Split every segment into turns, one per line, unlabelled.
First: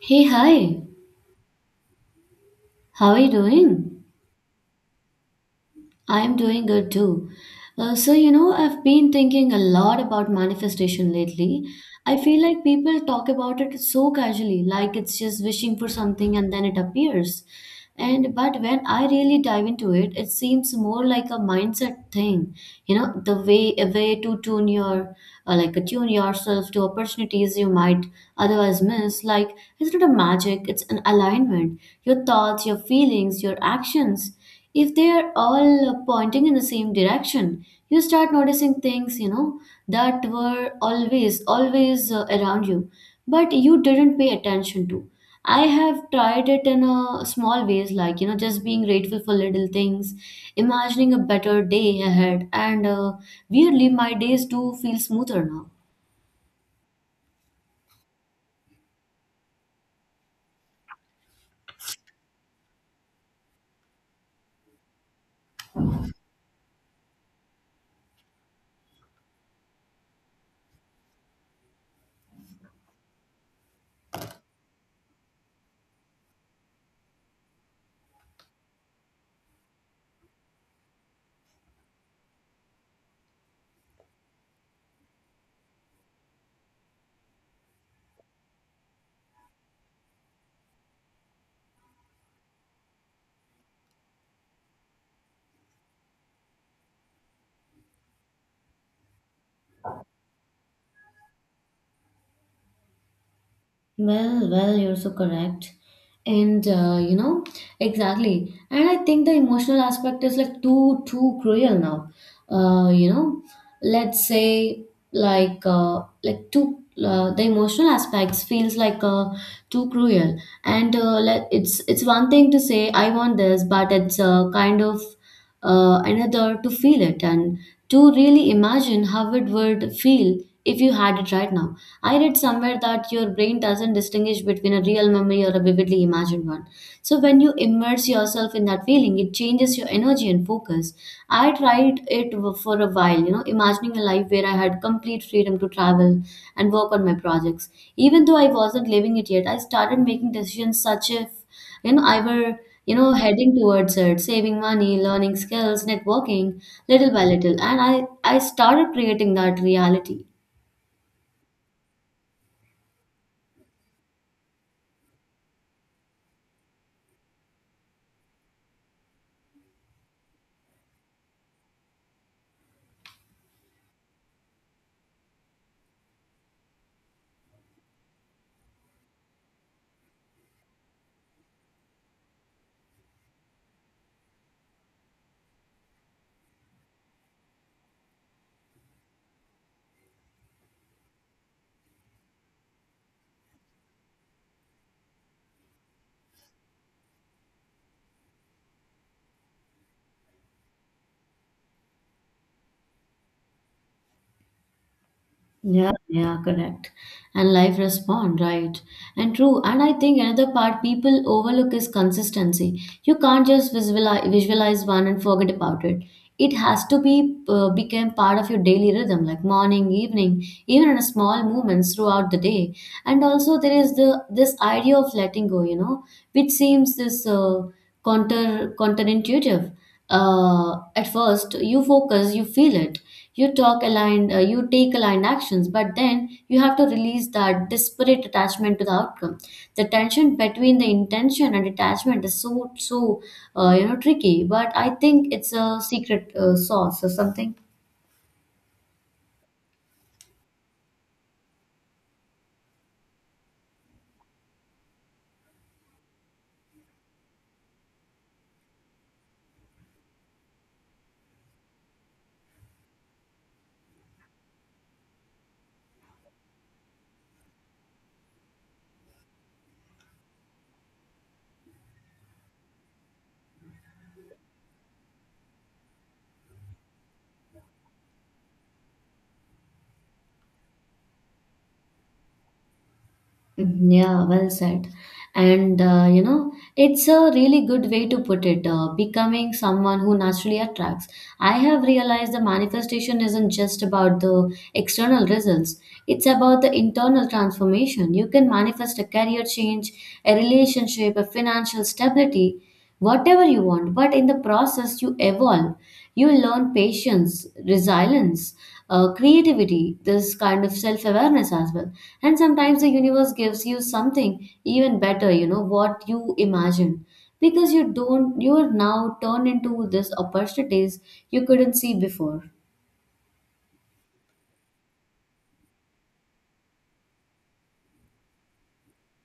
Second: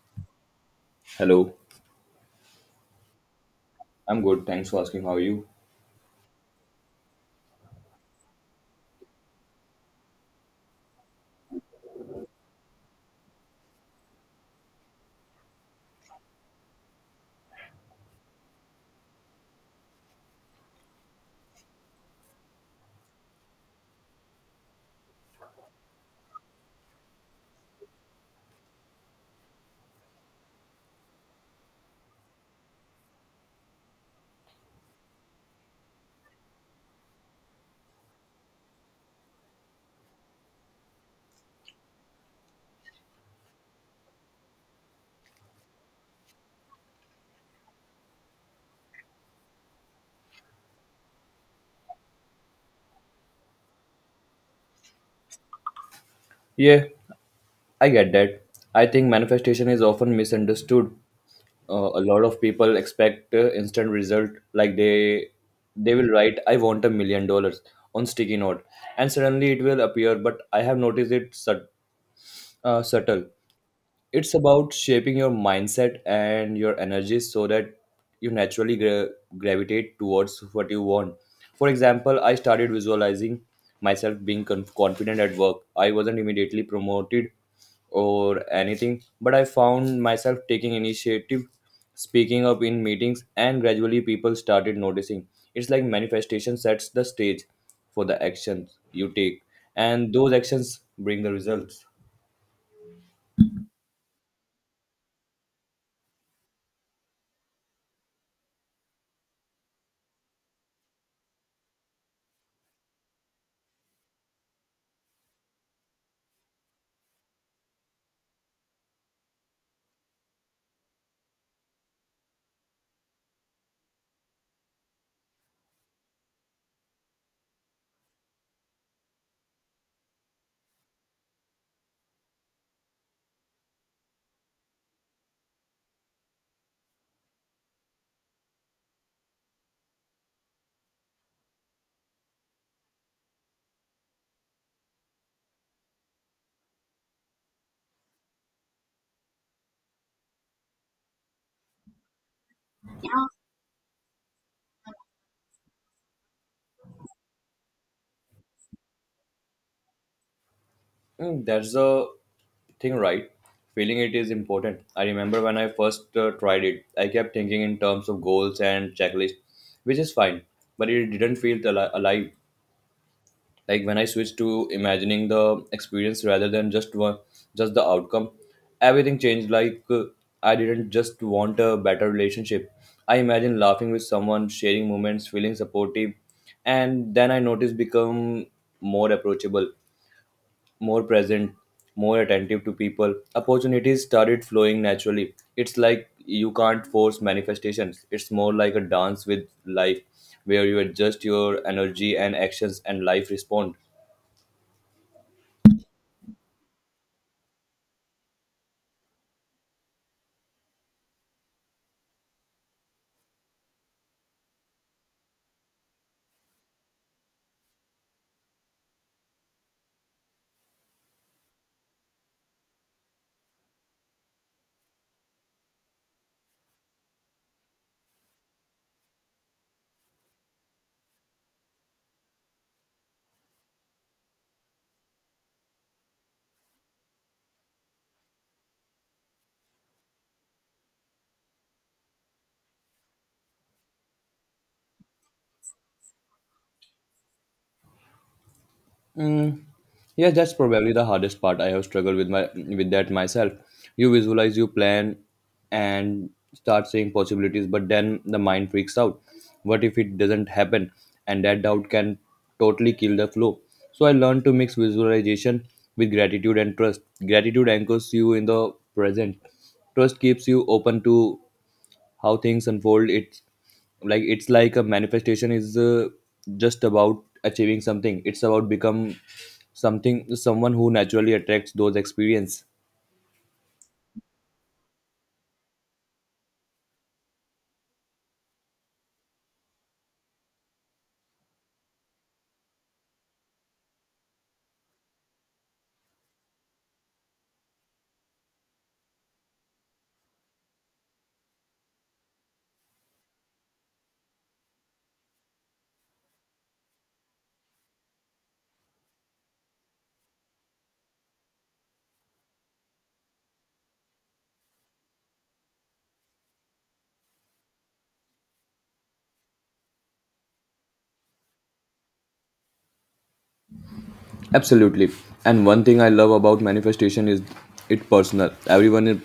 Hey, hi.
Hello,
How are you doing?
I'm good. Thanks for asking. How are you?
I'm doing good too. You know, I've been thinking a lot about manifestation lately. I feel like people talk about it so casually, like it's just wishing for something and then it appears. And but when I really dive into it, it seems more like a mindset thing. You know, the way a way to tune your like attune yourself to opportunities you might otherwise miss. Like it's not a magic; it's an alignment. Your thoughts, your feelings, your actions, if they are all pointing in the same direction, you start noticing things, you know, that were always around you but you didn't pay attention to. I have tried it in a small ways, like, you know, just being grateful for little things, imagining a better day ahead, and weirdly my days do feel smoother now.
Yeah, I get that. I think manifestation is often misunderstood. A lot of people expect instant result, like they will write, "I want $1 million" on sticky note, and suddenly it will appear. But I have noticed it subtle. It's about shaping your mindset and your energy so that you naturally gravitate towards what you want. For example, I started visualizing myself being confident at work. I wasn't immediately promoted or anything, but I found myself taking initiative, speaking up in meetings, and gradually people started noticing. It's like manifestation sets the stage for the actions you take, and those actions bring the results.
Well, you're so correct. And you know, exactly. And I think the emotional aspect is like too cruel now. You know, let's say like too the emotional aspects feels like too cruel. And it's one thing to say I want this, but it's kind of another to feel it and to really imagine how it would feel if you had it right now. I read somewhere that your brain doesn't distinguish between a real memory or a vividly imagined one. So when you immerse yourself in that feeling, it changes your energy and focus. I tried it for a while, you know, imagining a life where I had complete freedom to travel and work on my projects. Even though I wasn't living it yet, I started making decisions such if, you know, I were, you know, heading towards it, saving money, learning skills, networking little by little, and I started creating that reality.
That's a thing, right? Feeling it is important. I remember when I first tried it, I kept thinking in terms of goals and checklist, which is fine, but it didn't feel alive. Like when I switched to imagining the experience rather than just the outcome, everything changed. I didn't just want a better relationship. I imagined laughing with someone, sharing moments, feeling supportive, and then I noticed become more approachable, more present, more attentive to people. Opportunities started flowing naturally. It's like you can't force manifestations. It's more like a dance with life where you adjust your energy and actions, and life respond.
Yeah, yeah, correct. And life respond, right? And true. And I think another part people overlook is consistency. You can't just visualize one and forget about it. It has to be become part of your daily rhythm, like morning, evening, even in a small movements throughout the day. And also there is the this idea of letting go, you know, which seems this counterintuitive. At first, you focus, you feel it, you talk aligned, you take aligned actions, but then you have to release that disparate attachment to the outcome. The tension between the intention and detachment is so you know tricky, but I think it's a secret sauce or something.
Mm, yeah, that's probably the hardest part. I have struggled with my with that myself. You visualize, you plan, and start seeing possibilities, but then the mind freaks out. What if it doesn't happen? And that doubt can totally kill the flow. So I learned to mix visualization with gratitude and trust. Gratitude anchors you in the present. Trust keeps you open to how things unfold. It's like a manifestation is just about achieving something. It's about become something, someone who naturally attracts those experience.
Mhm. Yeah, well said. And you know, it's a really good way to put it, becoming someone who naturally attracts. I have realized the manifestation isn't just about the external results, it's about the internal transformation. You can manifest a career change, a relationship, a financial stability, whatever you want. But in the process, you evolve. You learn patience, resilience, creativity, this kind of self awareness as well. And sometimes the universe gives you something even better, you know, what you imagine. Because you don't, you are now turned into these opportunities you couldn't see before.
Absolutely. And one thing I love about manifestation is it personal. Everyone in-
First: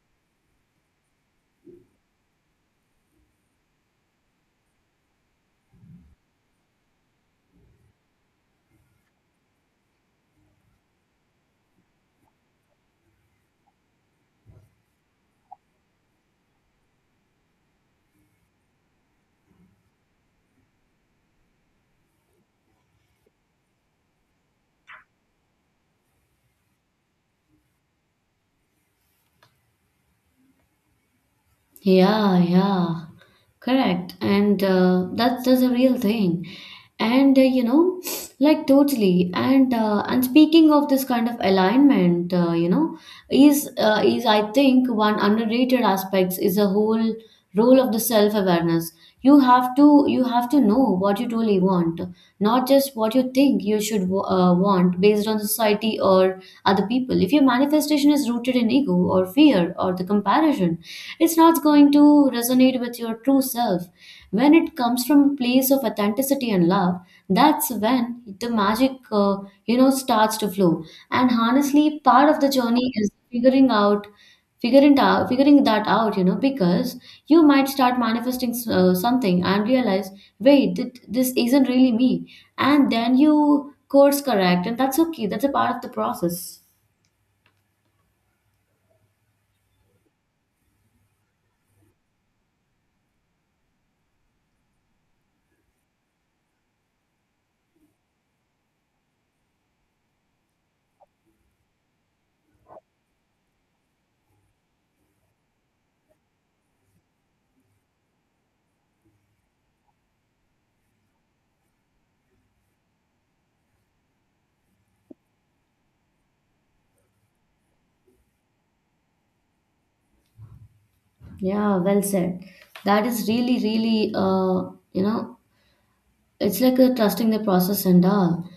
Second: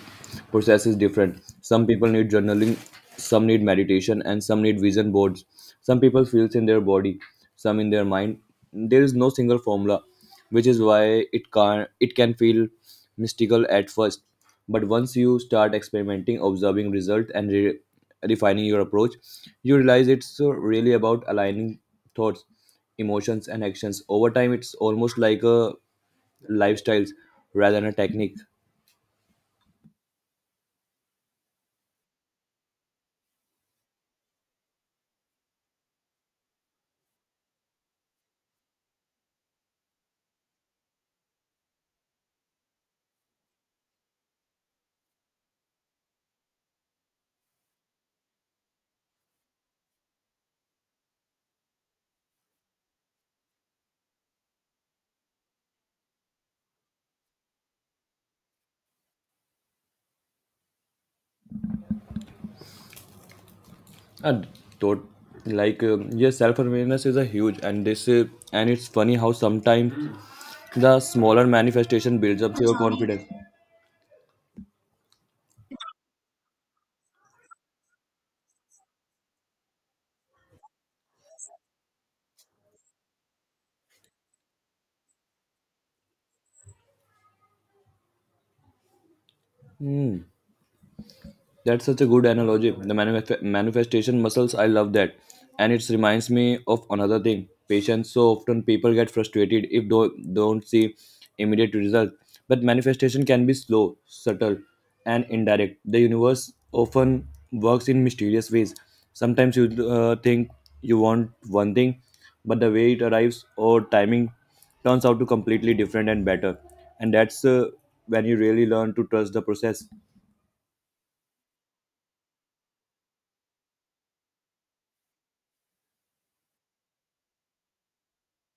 process is different. Some people need journaling, some need meditation, and some need vision boards. Some people feels in their body, some in their mind. There is no single formula, which is why it can feel mystical at first. But once you start experimenting, observing results, and refining your approach, you realize it's really about aligning thoughts, emotions, and actions over time. It's almost like a lifestyles rather than a technique.
Yeah, yeah, correct. And that's a real thing. And you know, like totally. And speaking of this kind of alignment, you know, is I think one underrated aspects is a whole role of the self awareness. You have to know what you truly want, not just what you think you should want based on society or other people. If your manifestation is rooted in ego or fear or the comparison, it's not going to resonate with your true self.
And
When it
thought,
comes from a place of
like yes,
authenticity and love,
self-awareness is a huge,
that's
and this
when the
and it's
magic,
funny how
you know,
sometimes
starts to flow.
the
And
smaller
honestly,
manifestation
part of
builds
the
up your
journey is
confidence.
figuring out, figuring that out, you know, because you might start manifesting something and realize, wait, this isn't really me, and then you course correct, and that's okay. That's a part of the process.
That's such a good analogy. The manifestation muscles, I love that. And it reminds me of another thing, patience. So often people get frustrated if don't see immediate result. But manifestation can be slow, subtle, and indirect. The universe often works in mysterious ways. Sometimes you think you want one thing, but the way it arrives or timing turns out to completely different and better. And that's when you really learn to trust the process.
Yeah, well said. That is really you know, it's like a trusting the process and all.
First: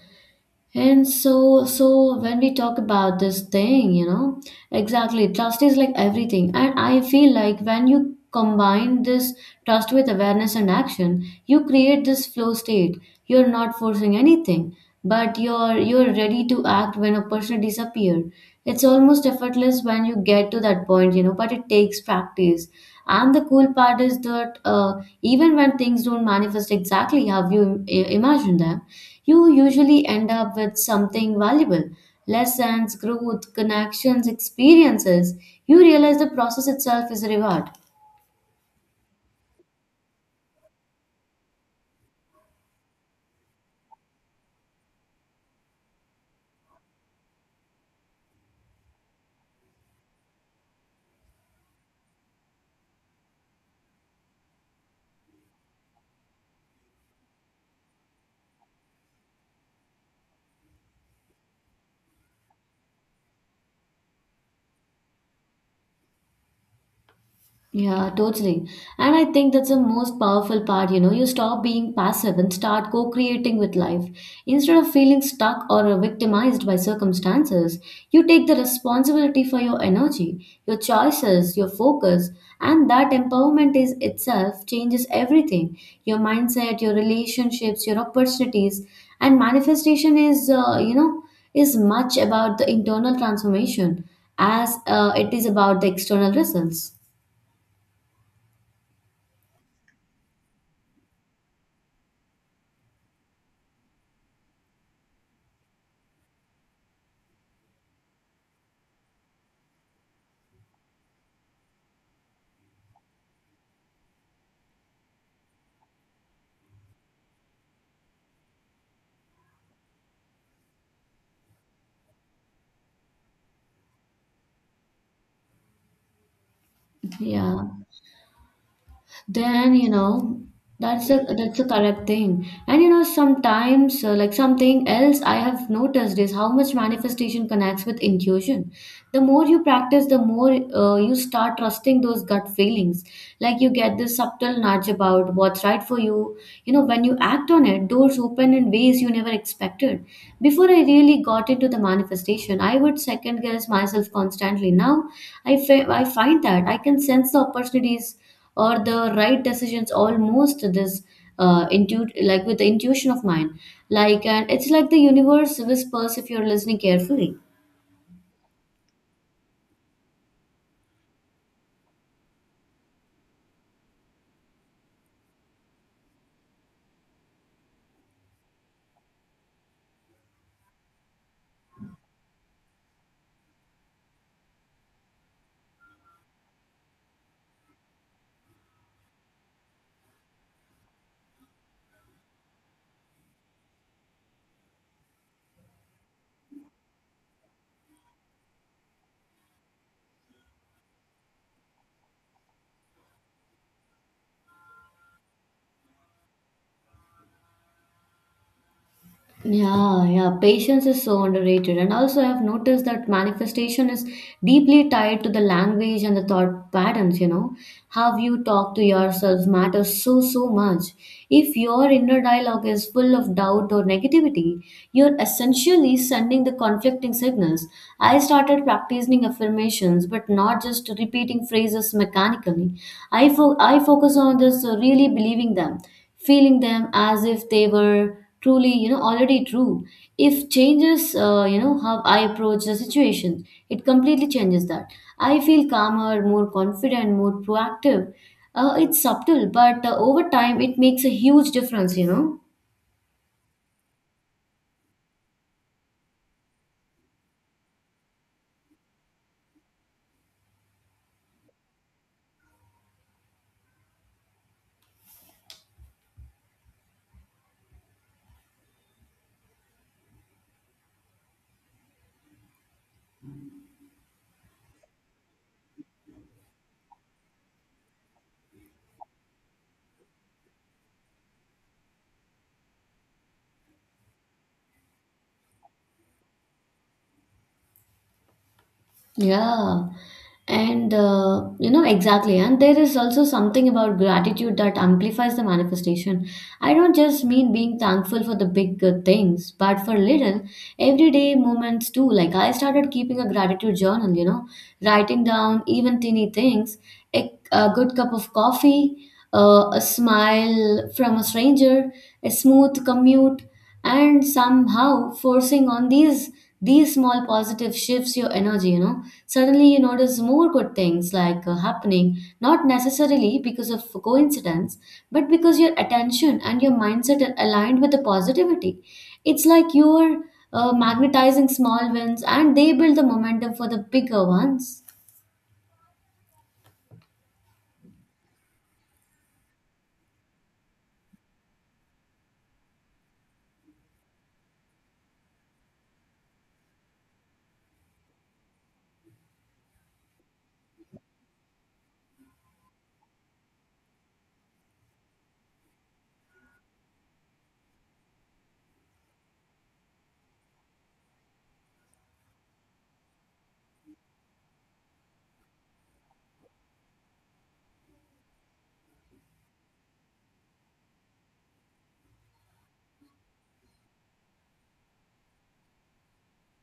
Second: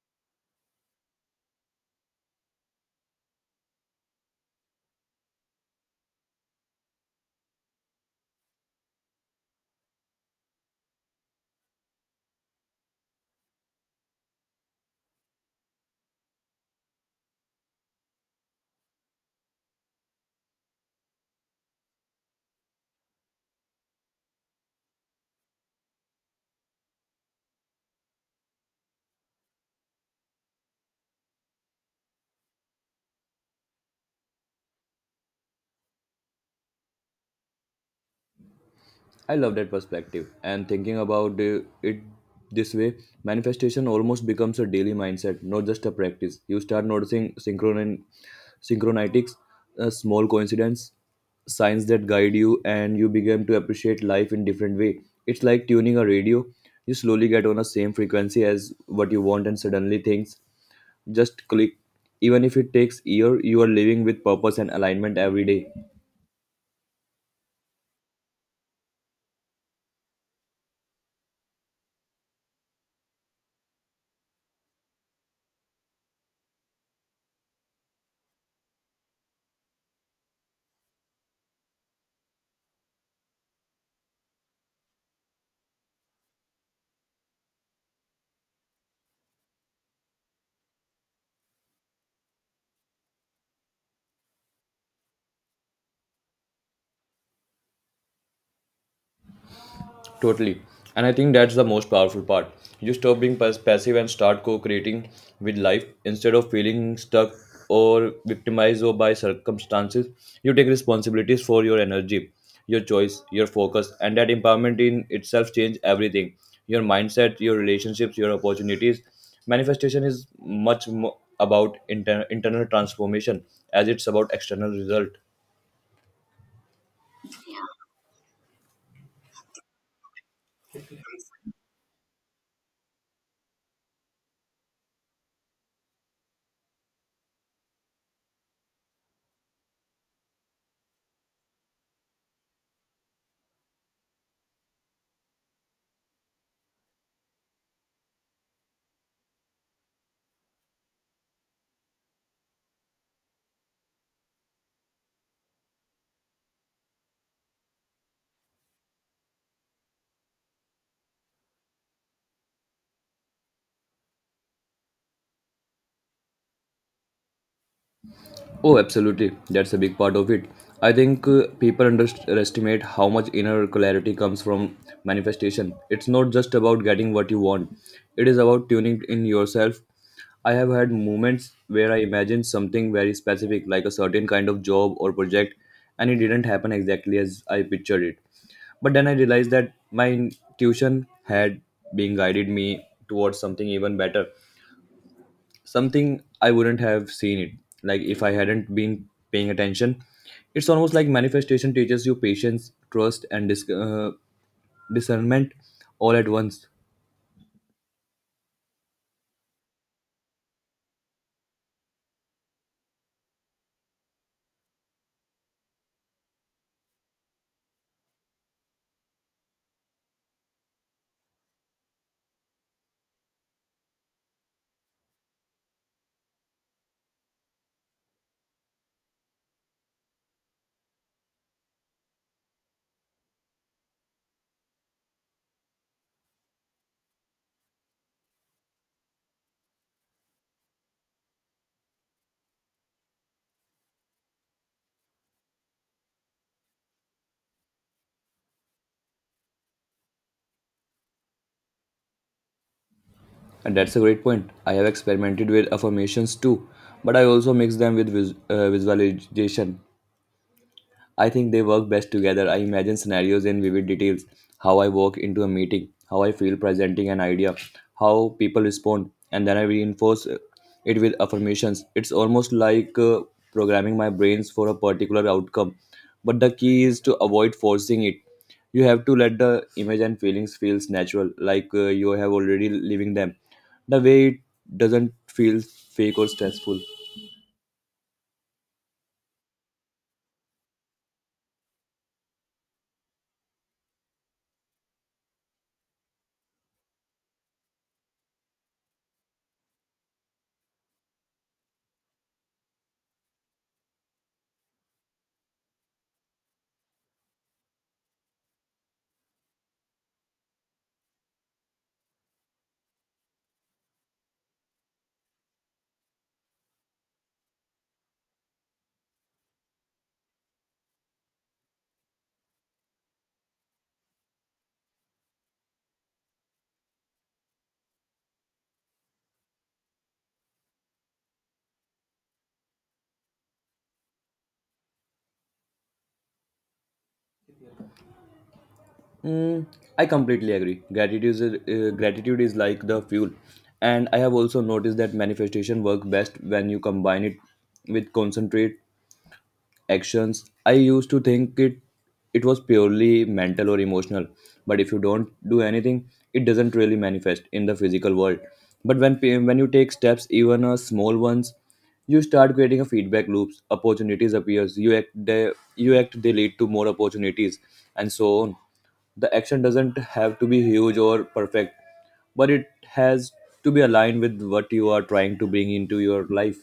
And so when we talk about this thing, you know, exactly, trust is like everything, and I feel like when you combine this trust with awareness and action, you create this flow state. You're not forcing anything, but you're ready to act when a person disappear. It's almost effortless when you get to that point, you know, but it takes practice. And the cool part is that even when things don't manifest exactly how you imagine them, you usually end up with something valuable: lessons, growth, connections, experiences. You realize the process itself is a reward.
I love that perspective. And thinking about it this way, manifestation almost becomes a daily mindset, not just a practice. You start noticing synchronitics, small coincidence, signs that guide you, and you begin to appreciate life in different way. It's like tuning a radio. You slowly get on the same frequency as what you want, and suddenly things just click. Even if it takes year, you are living with purpose and alignment every day.
Yeah, totally. And I think that's the most powerful part, you know. You stop being passive and start co-creating with life. Instead of feeling stuck or victimized by circumstances, you take the responsibility for your energy, your choices, your focus, and that empowerment is itself changes everything. Your mindset, your relationships, your opportunities, and manifestation is, you know, is much about the internal transformation as it is about the external results.
Totally. And I think that's the most powerful part. You stop being passive and start co creating with life, instead of feeling stuck or victimized or by circumstances. You take responsibilities for your energy, your choice, your focus, and that empowerment in itself changes everything, your mindset, your relationships, your opportunities. Manifestation is much more about internal transformation as it's about external result.
Yeah, then you know that's a correct thing. And you know sometimes like something else I have noticed is how much manifestation connects with intuition. The more you practice, the more you start trusting those gut feelings. Like you get this subtle nudge about what's right for you. You know when you act on it, doors open in ways you never expected. Before I really got into the manifestation, I would second guess myself constantly. Now I find that I can sense the opportunities or the right decisions almost this intu like with the intuition of mine, like, and it's like the universe whispers if you're listening carefully.
Oh, absolutely. That's a big part of it. I think people underestimate how much inner clarity comes from manifestation. It's not just about getting what you want, it is about tuning in yourself. I have had moments where I imagined something very specific, like a certain kind of job or project, and it didn't happen exactly as I pictured it. But then I realized that my intuition had been guided me towards something even better, something I wouldn't have seen it. Like if I hadn't been paying attention, it's almost like manifestation teaches you patience, trust, and discernment all at once.
Yeah, yeah, patience is so underrated. And also, I've noticed that manifestation is deeply tied to the language and the thought patterns, you know. How you talk to yourself matters so, so much. If your inner dialogue is full of doubt or negativity, you're essentially sending the conflicting signals. I started practicing affirmations, but not just repeating phrases mechanically. I focus on this really believing them, feeling them as if they were truly, you know, already true. If changes you know how I approach the situation, it completely changes that. I feel calmer, more confident, more proactive. It's subtle, but over time it makes a huge difference, you know.
And that's a great point. I have experimented with affirmations too, but I also mix them with visualization. I think they work best together. I imagine scenarios in vivid details, how I walk into a meeting, how I feel presenting an idea, how people respond, and then I reinforce it with affirmations. It's almost like programming my brains for a particular outcome. But the key is to avoid forcing it. You have to let the image and feelings feels natural, like you have already living them. The way it doesn't feel fake or stressful.
Yeah. And you know, exactly. And there is also something about gratitude that amplifies the manifestation. I don't just mean being thankful for the big things, but for little everyday moments too. Like I started keeping a gratitude journal, you know, writing down even teeny things, a good cup of coffee, a smile from a stranger, a smooth commute, and somehow forcing on these small positive shifts your energy, you know. Suddenly, you notice more good things like happening, not necessarily because of coincidence, but because your attention and your mindset are aligned with the positivity. It's like you're magnetizing small wins and they build the momentum for the bigger ones.
I completely agree. Gratitude is like the fuel. And I have also noticed that manifestation work best when you combine it with concentrate actions. I used to think it was purely mental or emotional, but if you don't do anything, it doesn't really manifest in the physical world. But when you take steps, even a small ones, you start creating a feedback loops. Opportunities appears, you act they lead to more opportunities, and so on. The action doesn't have to be huge or perfect, but it has to be aligned with what you are trying to bring into your life.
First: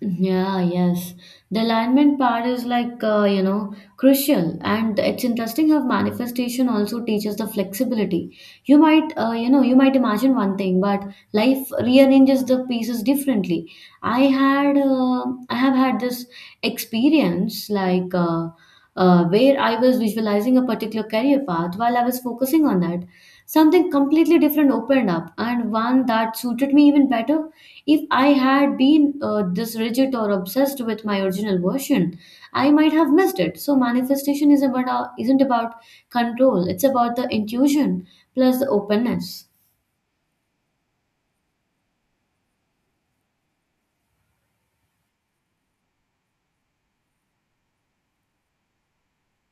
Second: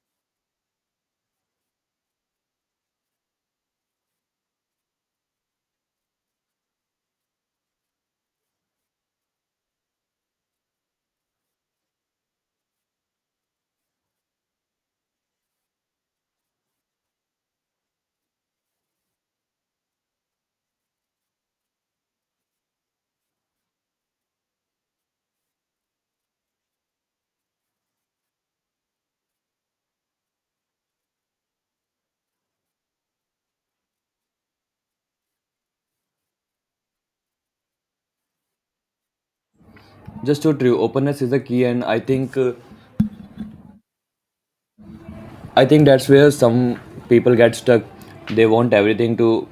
Yeah, yes. The alignment part is like, you know, crucial. And it's interesting how manifestation also teaches the flexibility. You might, you know, you might imagine one thing, but life rearranges the pieces differently. I have had this experience like, where I was visualizing a particular career path while I was focusing on that. Something completely different opened up, and one that suited me even better. If I had been this rigid or obsessed with my original version, I might have missed it. So manifestation is about isn't about control; it's about the intuition plus the openness.
Just so true, openness is the key. And I think that's where some people get stuck. They want everything to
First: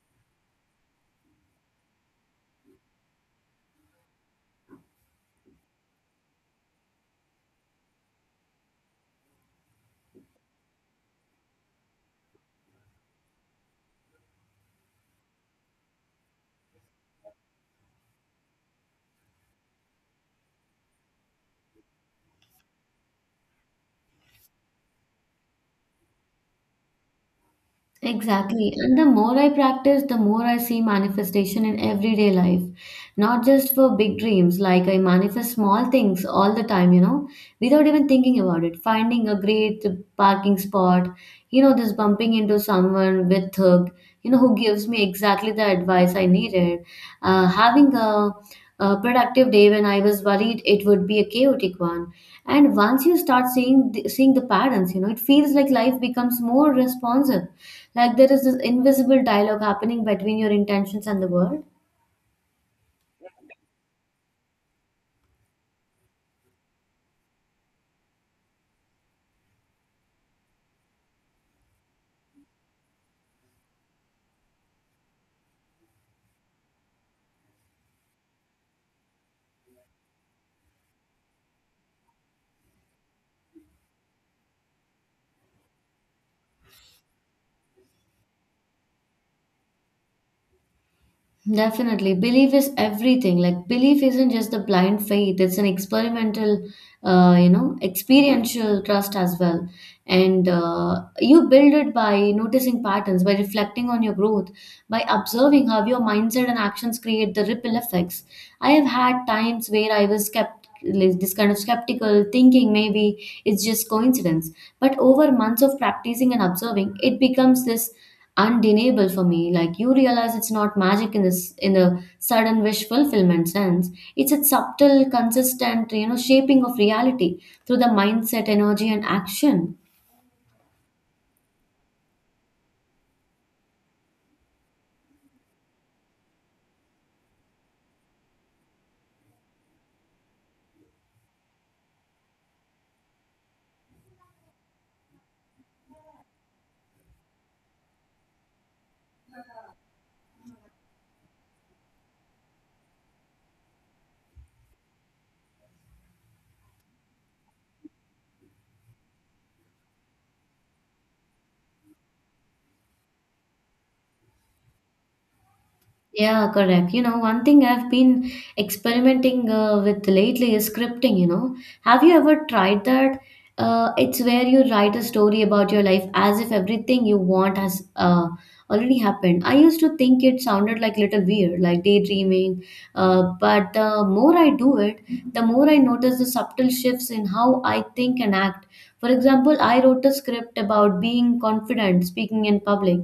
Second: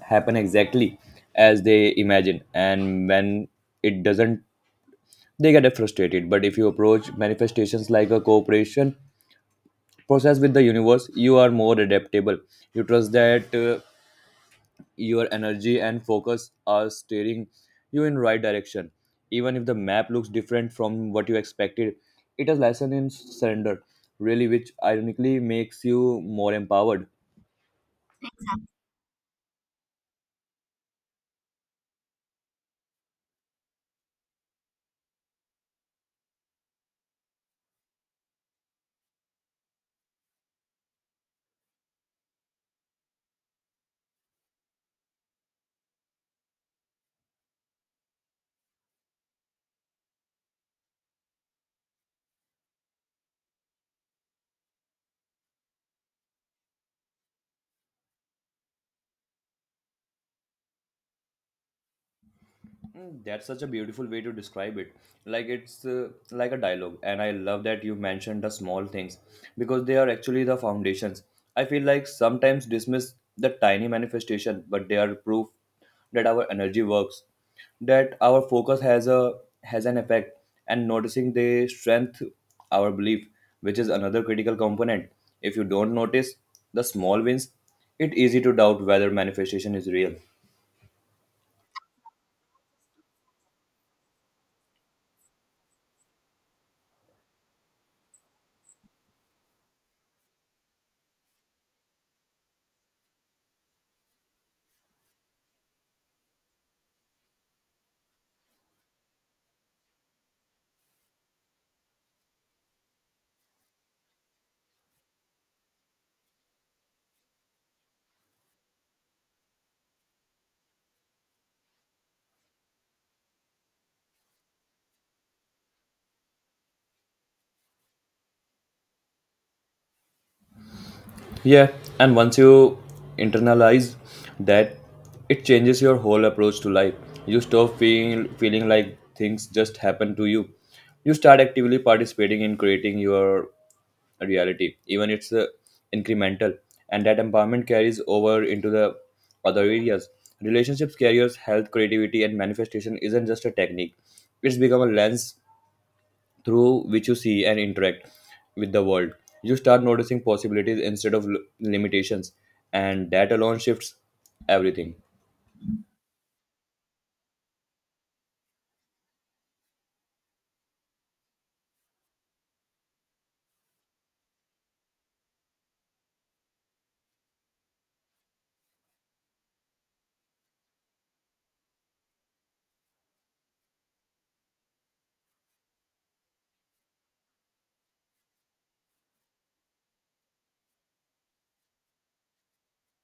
happen exactly as they imagine, and when it doesn't, they get frustrated. But if you approach manifestations like a cooperation process with the universe, you are more adaptable. You trust that your energy and focus are steering you in right direction. Even if the map looks different from what you expected, it is lesson in surrender, really, which ironically makes you more empowered.
Exactly. And the more I practice, the more I see manifestation in everyday life. Not just for big dreams, like I manifest small things all the time, you know, without even thinking about it. Finding a great parking spot, you know, just bumping into someone with hug, you know, who gives me exactly the advice I needed. Having a productive day when I was worried it would be a chaotic one. And once you start seeing the patterns, you know, it feels like life becomes more responsive. Like there is this invisible dialogue happening between your intentions and the world.
That's such a beautiful way to describe it. Like a dialogue, and I love that you mentioned the small things because they are actually the foundations. I feel like sometimes dismiss the tiny manifestation, but they are proof that our energy works, that our focus has an effect, and noticing they strengthen our belief, which is another critical component. If you don't notice the small wins, it's easy to doubt whether manifestation is real.
Definitely. Belief is everything. Like belief isn't just the blind faith, it's an experimental, you know, experiential trust as well. And you build it by noticing patterns, by reflecting on your growth, by observing how your mindset and actions create the ripple effects. I have had times where I was kept this kind of skeptical thinking maybe it's just coincidence, but over months of practicing and observing it becomes this undeniable for me. Like you realize it's not magic in this in the sudden wish fulfillment sense. It's a subtle, consistent, shaping of reality through the mindset, energy, and action.
Yeah, and once you internalize that, it changes your whole approach to life. You stop feeling like things just happen to you. You start actively participating in creating your reality, even it's incremental. And that empowerment carries over into the other areas. Relationships, careers, health, creativity, and manifestation isn't just a technique. It's become a lens through which you see and interact with the world. You start noticing possibilities instead of limitations, and that alone shifts everything.
Yeah, correct. You know, one thing I've been experimenting with lately is scripting, you know. Have you ever tried that? It's where you write a story about your life as if everything you want has already happened. I used to think it sounded like little weird, like daydreaming, but the more I do it, the more I notice the subtle shifts in how I think and act. For example, I wrote a script about being confident, speaking in public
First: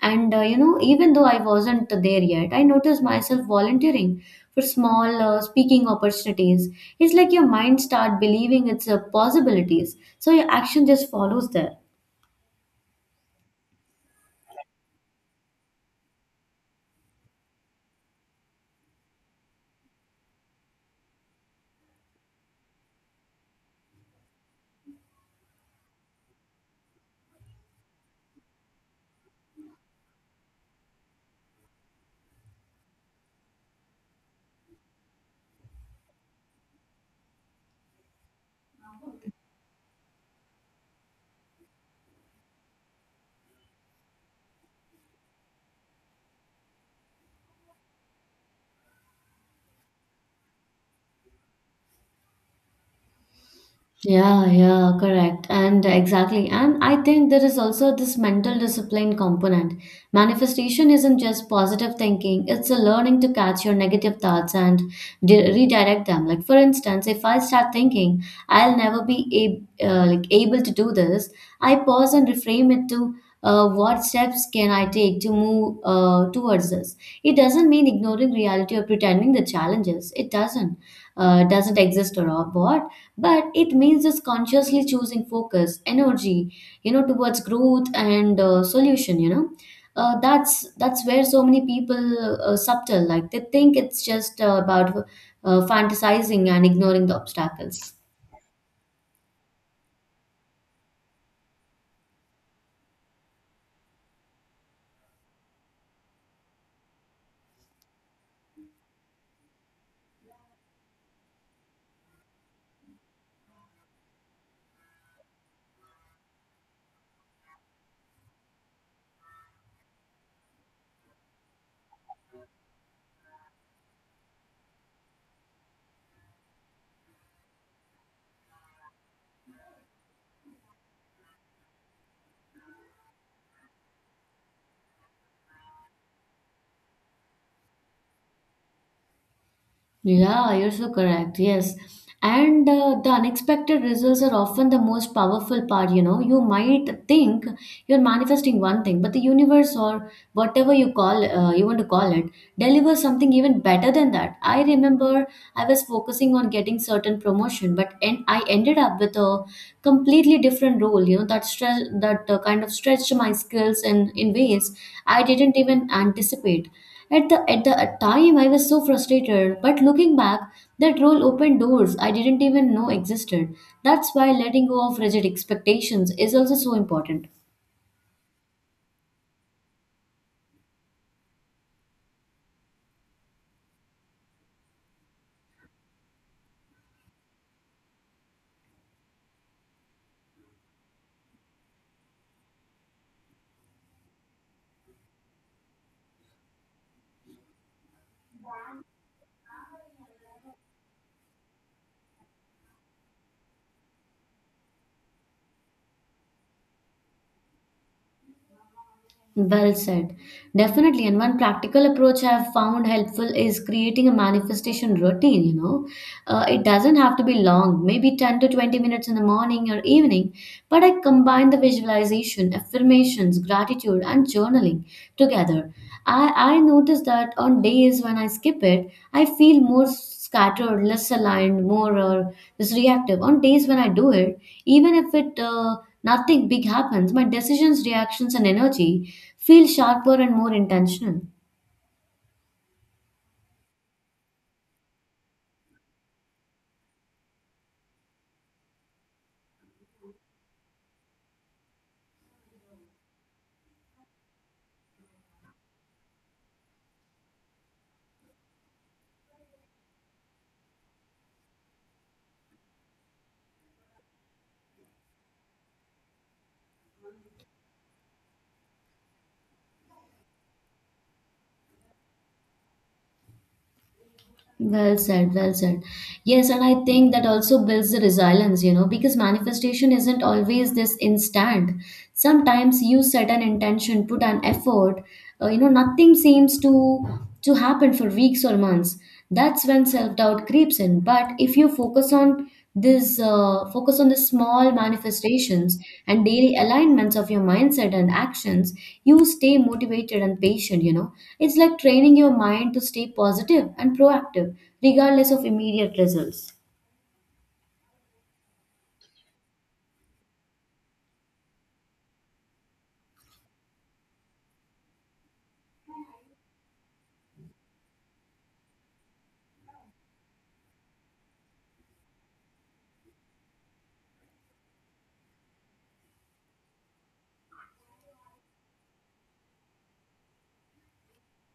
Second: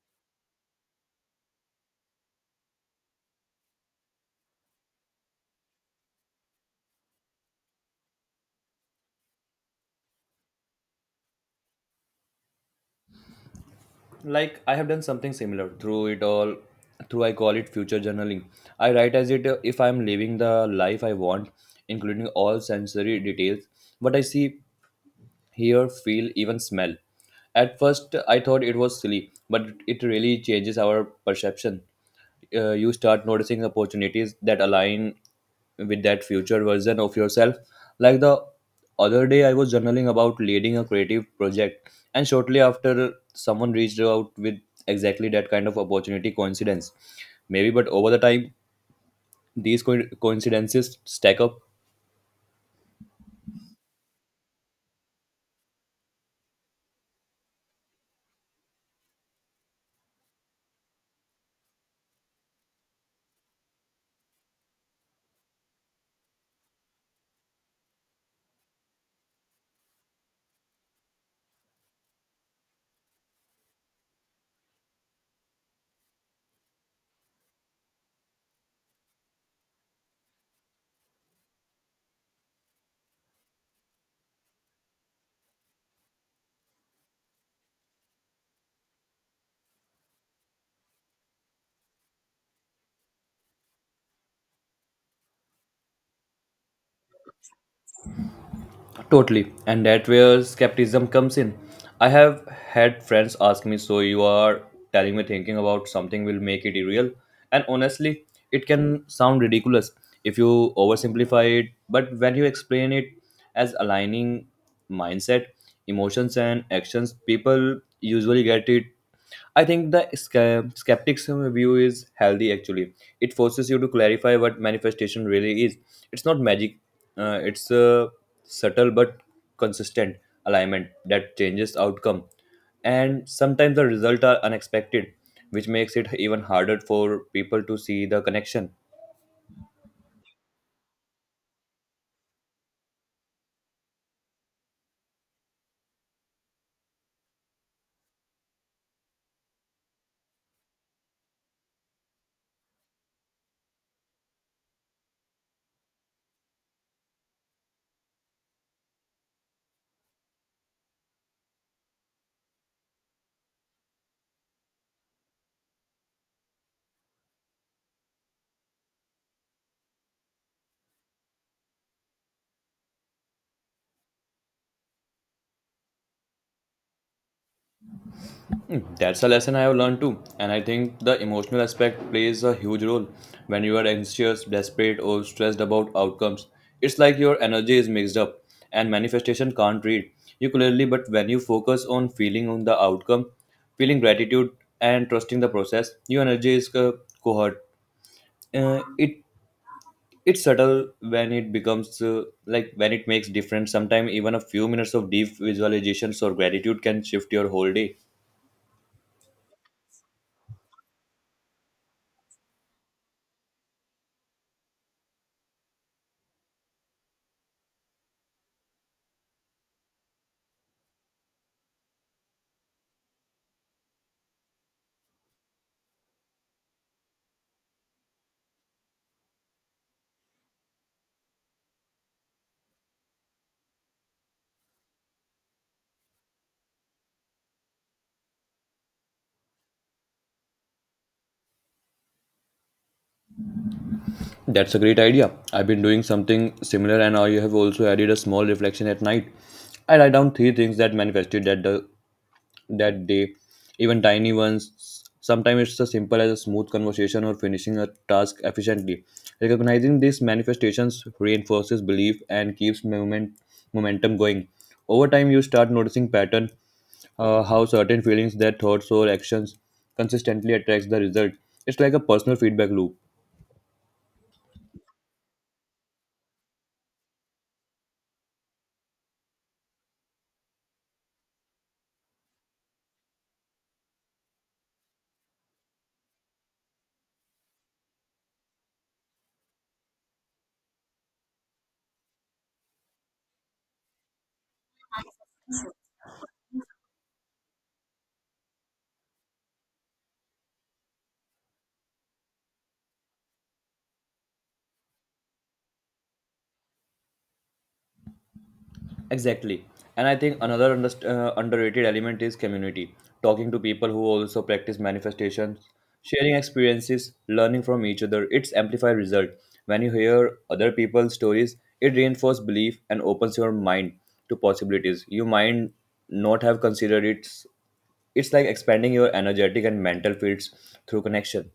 and even though I wasn't there yet, I noticed myself volunteering for small speaking opportunities. It's like your mind start believing it's possibilities, so your action just follows there.
Like I have done something similar through it all. Through I call it future journaling. I write as it if I'm living the life I want, including all sensory details, what I see, hear, feel, even smell. At first, I thought it was silly, but it really changes our perception. You start noticing opportunities that align with that future version of yourself. Like the other day, I was journaling about leading a creative project, and shortly after, someone reached out with exactly that kind of opportunity coincidence. Maybe, but over the time, these coincidences stack up.
Yeah, yeah, correct. And exactly. And I think there is also this mental discipline component. Manifestation isn't just positive thinking, it's a learning to catch your negative thoughts and redirect them. Like for instance, if I start thinking I'll never be like able to do this, I pause and reframe it to what steps can I take to move towards this? It doesn't mean ignoring reality or pretending the challenges. It doesn't exist or what, but it means just consciously choosing focus energy, you know, towards growth and solution, you know, that's where so many people subtle like they think it's just about fantasizing and ignoring the obstacles.
Totally. And that where skepticism comes in. I have had friends ask me, so you are telling me thinking about something will make it real? And honestly, it can sound ridiculous if you oversimplify it, but when you explain it as aligning mindset, emotions, and actions, people usually get it. I think the skeptics view is healthy actually. It forces you to clarify what manifestation really is. It's not magic, it's a subtle but consistent alignment that changes outcome. And sometimes the results are unexpected, which makes it even harder for people to see the connection.
Yeah, you're so correct. Yes. And the unexpected results are often the most powerful part. You know, you might think you're manifesting one thing, but the universe or whatever you call you want to call it delivers something even better than that. I remember I was focusing on getting certain promotion, but and I ended up with a completely different role. You know, that stress that kind of stretched my skills in ways I didn't even anticipate at the time, I was so frustrated, but looking back, that role opened doors I didn't even know existed. That's why letting go of rigid expectations is also so important.
That's a lesson I have learned too, and I think the emotional aspect plays a huge role. When you are anxious, desperate, or stressed about outcomes, it's like your energy is mixed up and manifestation can't read you clearly. But when you focus on feeling on the outcome, feeling gratitude, and trusting the process, your energy is cohort. Uh, it it's subtle when it becomes like when it makes difference. Sometimes even a few minutes of deep visualizations or gratitude can shift your whole day.
Well said. Definitely. And one practical approach I've found helpful is creating a manifestation routine, you know. It doesn't have to be long, maybe 10 to 20 minutes in the morning or evening, but I combine the visualization, affirmations, gratitude, and journaling together. I notice that on days when I skip it, I feel more scattered, less aligned, more just reactive. On days when I do it, even if it nothing big happens, my decisions, reactions, and energy feel sharper and more intentional.
That's a great idea. I've been doing something similar and I have also added a small reflection at night. I write down three things that manifested that day, even tiny ones. Sometimes it's as simple as a smooth conversation or finishing a task efficiently. Recognizing these manifestations reinforces belief and keeps momentum going. Over time, you start noticing pattern, how certain feelings, their thoughts or actions consistently attracts the result. It's like a personal feedback loop.
Well said, well said. Yes, and I think that also builds the resilience, you know, because manifestation isn't always this instant. Sometimes you set an intention, put an effort, you know, nothing seems to happen for weeks or months. That's when self-doubt creeps in. But if you focus on this focus on the small manifestations and daily alignments of your mindset and actions, you stay motivated and patient. You know, it's like training your mind to stay positive and proactive, regardless of immediate results.
Exactly. And I think another underrated element is community. Talking to people who also practice manifestations, sharing experiences, learning from each other, it's amplified result. When you hear other people's stories, it reinforces belief and opens your mind to possibilities. You might not have considered it's like expanding your energetic and mental fields through connection.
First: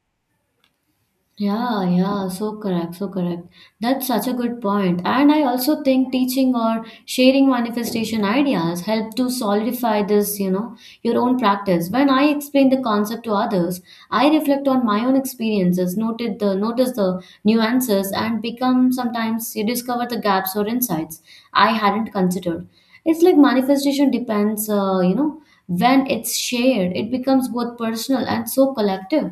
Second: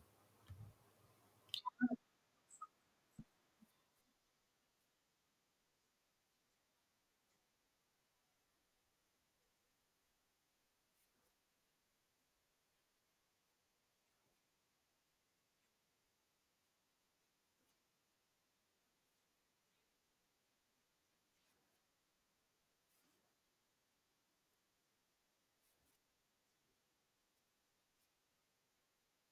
Yeah, yeah, so correct, so correct. That's such a good point. And I also think teaching or sharing manifestation ideas help to solidify this, you know, your own practice. When I explain the concept to others, I reflect on my own experiences, noted the notice the nuances and become sometimes you discover the gaps or insights I hadn't considered. It's like manifestation depends, you know, when it's shared, it becomes both personal and so collective.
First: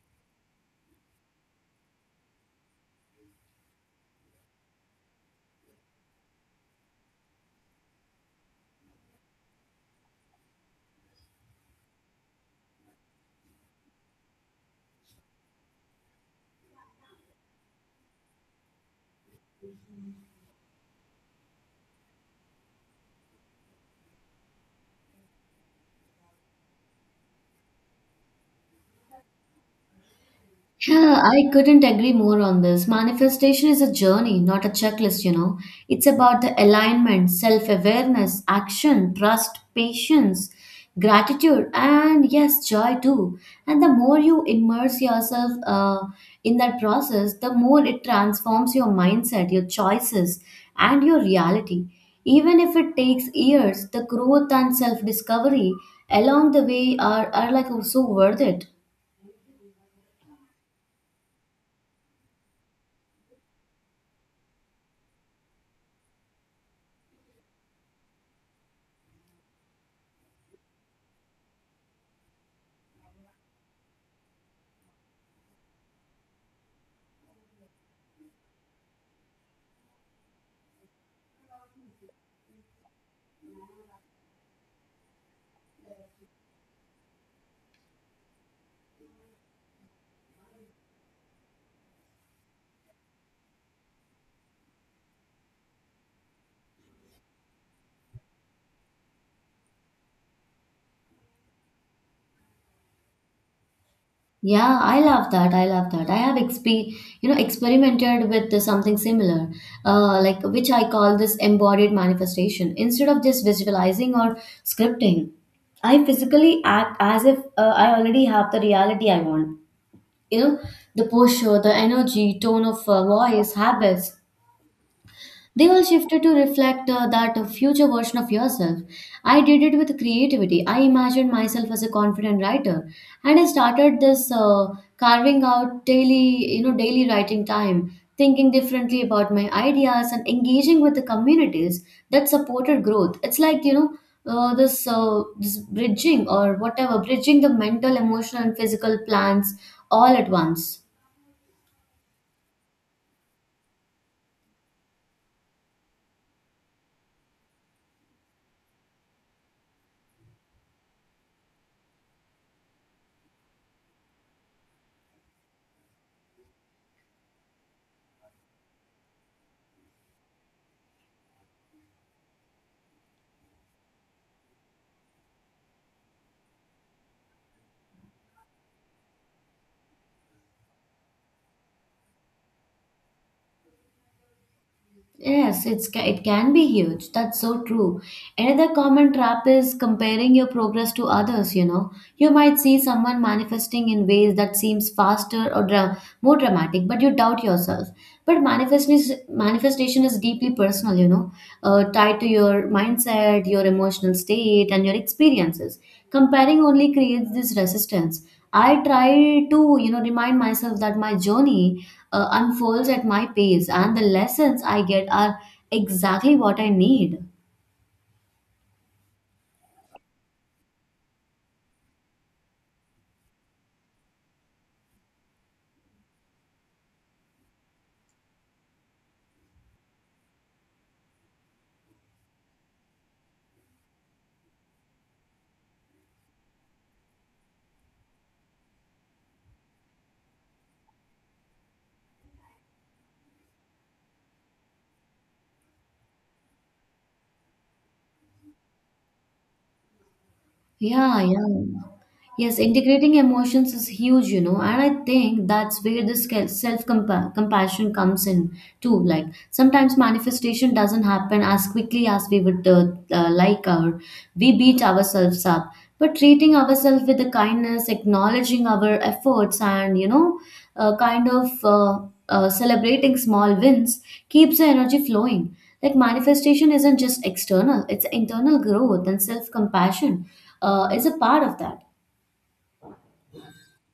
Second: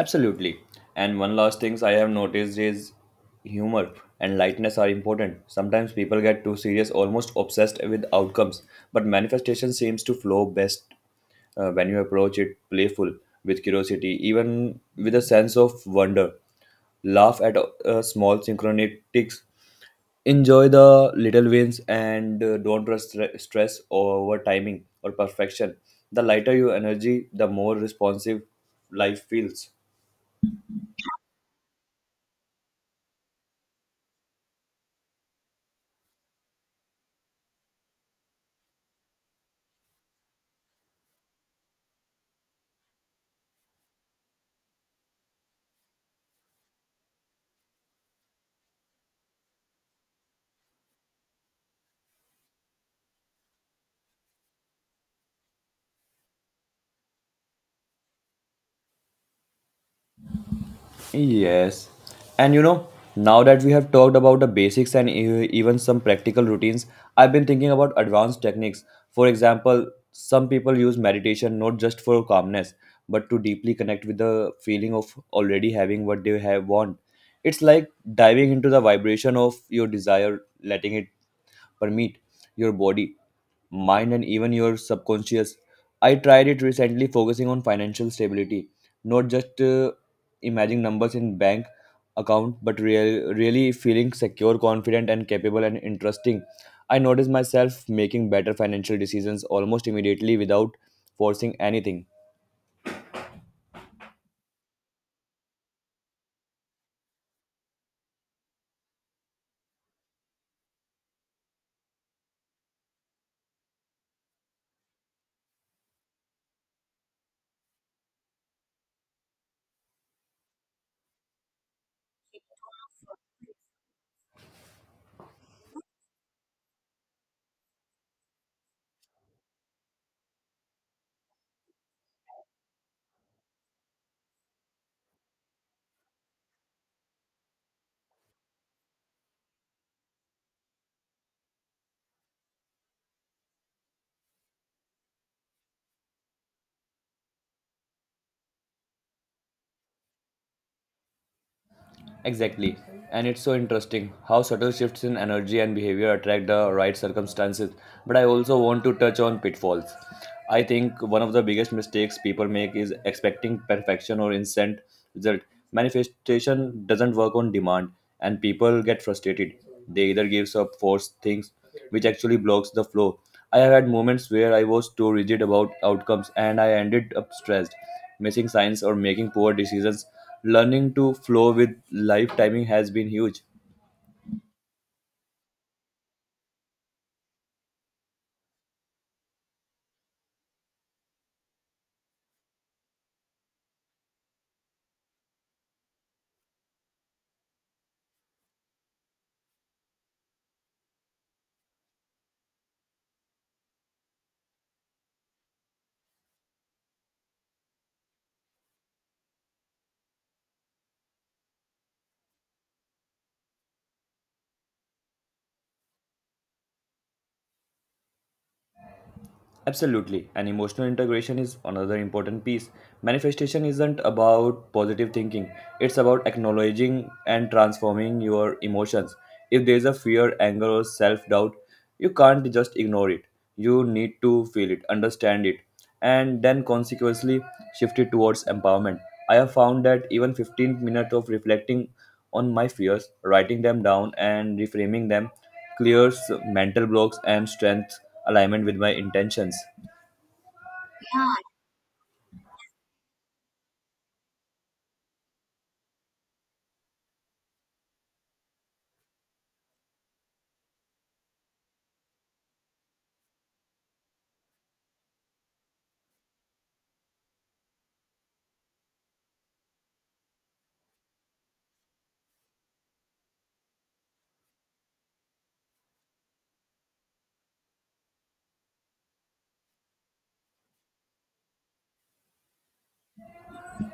Absolutely. And one last things I have noticed is humor and lightness are important. Sometimes people get too serious, almost obsessed with outcomes, but manifestation seems to flow best when you approach it playful, with curiosity, even with a sense of wonder. Laugh at small synchronicities, enjoy the little wins, and don't trust stress over timing or perfection. The lighter your energy, the more responsive life feels.
Yeah, I couldn't agree more on this. Manifestation is a journey, not a checklist, you know. It's about the alignment, self awareness, action, trust, patience, gratitude, and yes, joy too. And the more you immerse yourself in that process, the more it transforms your mindset, your choices, and your reality. Even if it takes years, the growth and self discovery along the way are like so worth it.
Yes. And you know, now that we have talked about the basics and even some practical routines, I've been thinking about advanced techniques. For example, some people use meditation not just for calmness, but to deeply connect with the feeling of already having what they have want. It's like diving into the vibration of your desire, letting it permit your body, mind, and even your subconscious. I tried it recently, focusing on financial stability, not just imagining numbers in bank account, but really feeling secure, confident, and capable and interesting. I noticed myself making better financial decisions almost immediately without forcing anything.
Yeah, I love that. I love that. I have exp You know, experimented with something similar, like which I call this embodied manifestation. Instead of just visualizing or scripting, I physically act as if I already have the reality I want. You know, the posture, the energy, tone of voice, habits. They all shifted to reflect that future version of yourself. I did it with creativity. I imagined myself as a confident writer, and I started this carving out daily, you know, daily writing time, thinking differently about my ideas and engaging with the communities that supported growth. It's like, you know. This bridging or whatever bridging the mental emotional and physical plans all at once.
Exactly. And it's so interesting how subtle shifts in energy and behavior attract the right circumstances. But I also want to touch on pitfalls. I think one of the biggest mistakes people make is expecting perfection or instant result. Manifestation doesn't work on demand, and people get frustrated. They either gives up, force things, which actually blocks the flow. I have had moments where I was too rigid about outcomes and I ended up stressed, missing signs, or making poor decisions learning to flow with life timing has been huge.
Yes, it can be huge. That's so true. Another common trap is comparing your progress to others, you know. You might see someone manifesting in ways that seems faster or more dramatic, but you doubt yourself. But manifestation is deeply personal, you know, tied to your mindset, your emotional state, and your experiences. Comparing only creates this resistance. I try to, you know, remind myself that my journey unfolds at my pace, and the lessons I get are exactly what I need.
Absolutely, and emotional integration is another important piece. Manifestation isn't about positive thinking, it's about acknowledging and transforming your emotions. If there's a fear, anger or self-doubt, you can't just ignore it. You need to feel it, understand it, and then consequently shift it towards empowerment. I have found that even 15 minutes of reflecting on my fears, writing them down and reframing them clears mental blocks and strengths alignment with my intentions.
Yeah, yeah. Yes, integrating emotions is huge, you know, and I think that's where this self compassion comes in too. Like sometimes manifestation doesn't happen as quickly as we would like, or we beat ourselves up. But treating ourselves with the kindness, acknowledging our efforts, and you know, kind of celebrating small wins keeps the energy flowing. Like manifestation isn't just external; it's internal growth and self compassion is a part of that.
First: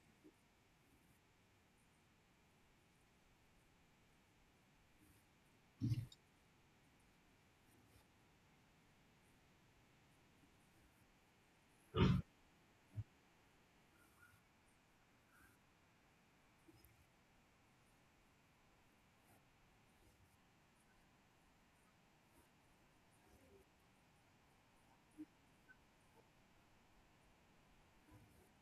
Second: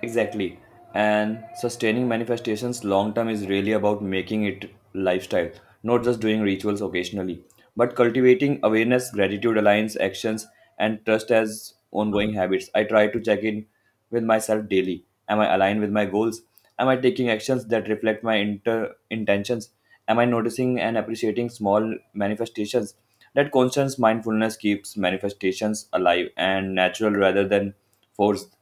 Exactly. And sustaining manifestations long term is really about making it lifestyle, not just doing rituals occasionally, but cultivating awareness, gratitude, alliance, actions, and trust as ongoing habits. I try to check in with myself daily. Am I aligned with my goals? Am I taking actions that reflect my intentions? Am I noticing and appreciating small manifestations? That constant mindfulness keeps manifestations alive and natural rather than forced.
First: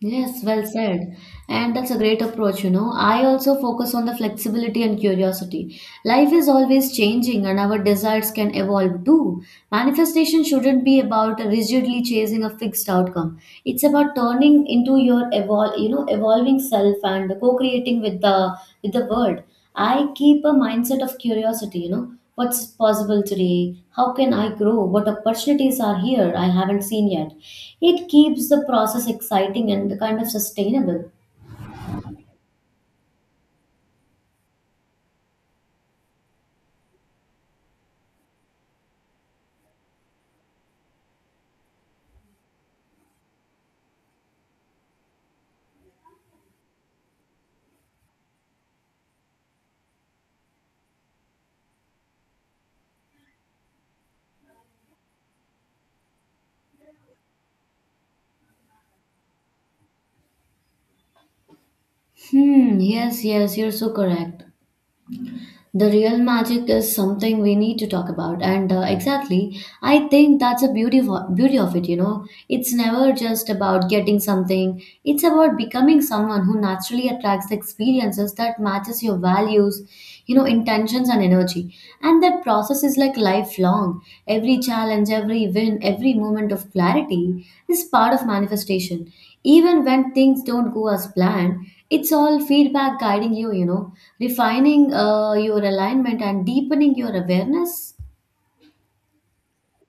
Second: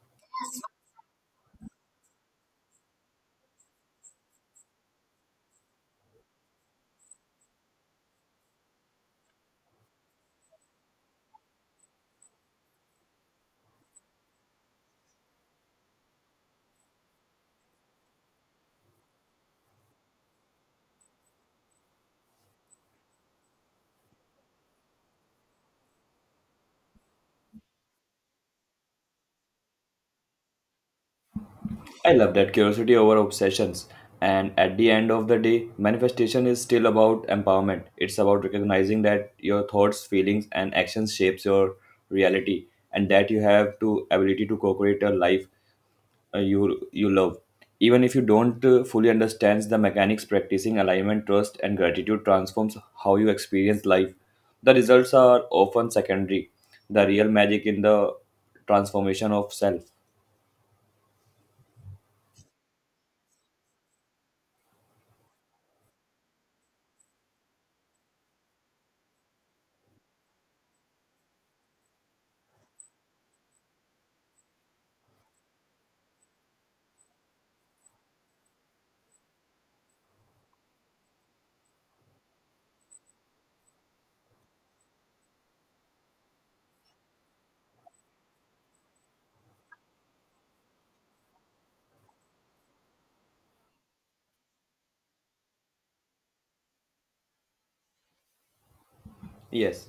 Yes, well said. And that's a great approach, you know. I also focus on the flexibility and curiosity. Life is always changing and our desires can evolve too. Manifestation shouldn't be about rigidly chasing a fixed outcome. It's about turning into you know, evolving self and co-creating with the world. I keep a mindset of curiosity, you know, what's possible today? How can I grow? What opportunities are here I haven't seen yet? It keeps the process exciting and kind of sustainable.
I love that curiosity over obsessions. And at the end of the day, manifestation is still about empowerment. It's about recognizing that your thoughts, feelings, and actions shapes your reality, and that you have to ability to co-create a life you love. Even if you don't fully understand the mechanics, practicing alignment, trust, and gratitude transforms how you experience life. The results are often secondary. The real magic in the transformation of self.
Hmm, yes, yes, you're so correct. The real magic is something we need to talk about, and exactly, I think that's a beauty of it. You know, it's never just about getting something; it's about becoming someone who naturally attracts the experiences that matches your values, you know, intentions and energy. And that process is like lifelong. Every challenge, every win, every moment of clarity is part of manifestation. Even when things don't go as planned, it's all feedback guiding you, you know, refining your alignment and deepening your awareness.
Yes.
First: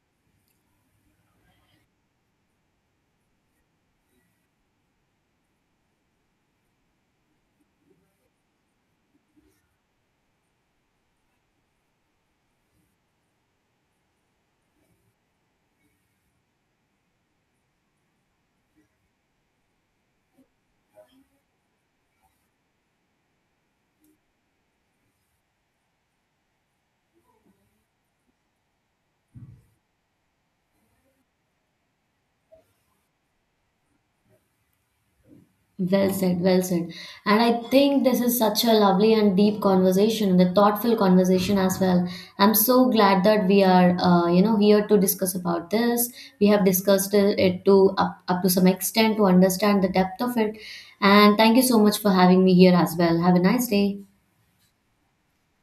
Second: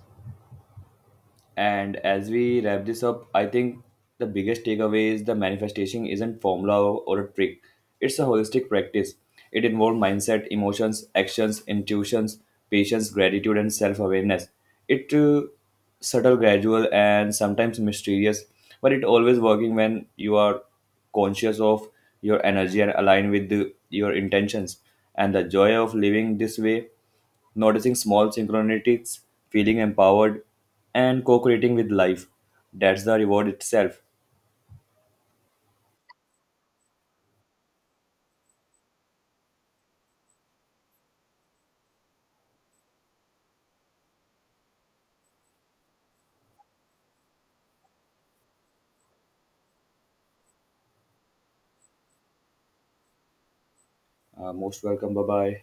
And as we wrap this up, I think the biggest takeaway is the manifestation isn't formula or a trick. It's a holistic practice. It involves mindset, emotions, actions, intuitions, patience, gratitude, and self-awareness. It subtle, gradual, and sometimes mysterious, but it always working when you are conscious of your energy and aligned with your intentions. And the joy of living this way noticing small synchronicities, feeling empowered, and co creating with life. That's the reward itself.
Well said, well said. And I think this is such a lovely and deep conversation, the thoughtful conversation as well. I'm so glad that we are, you know, here to discuss about this. We have discussed it it to up to some extent to understand the depth of it. And thank you so much for having me here as well. Have a nice day.
Most welcome. Bye bye.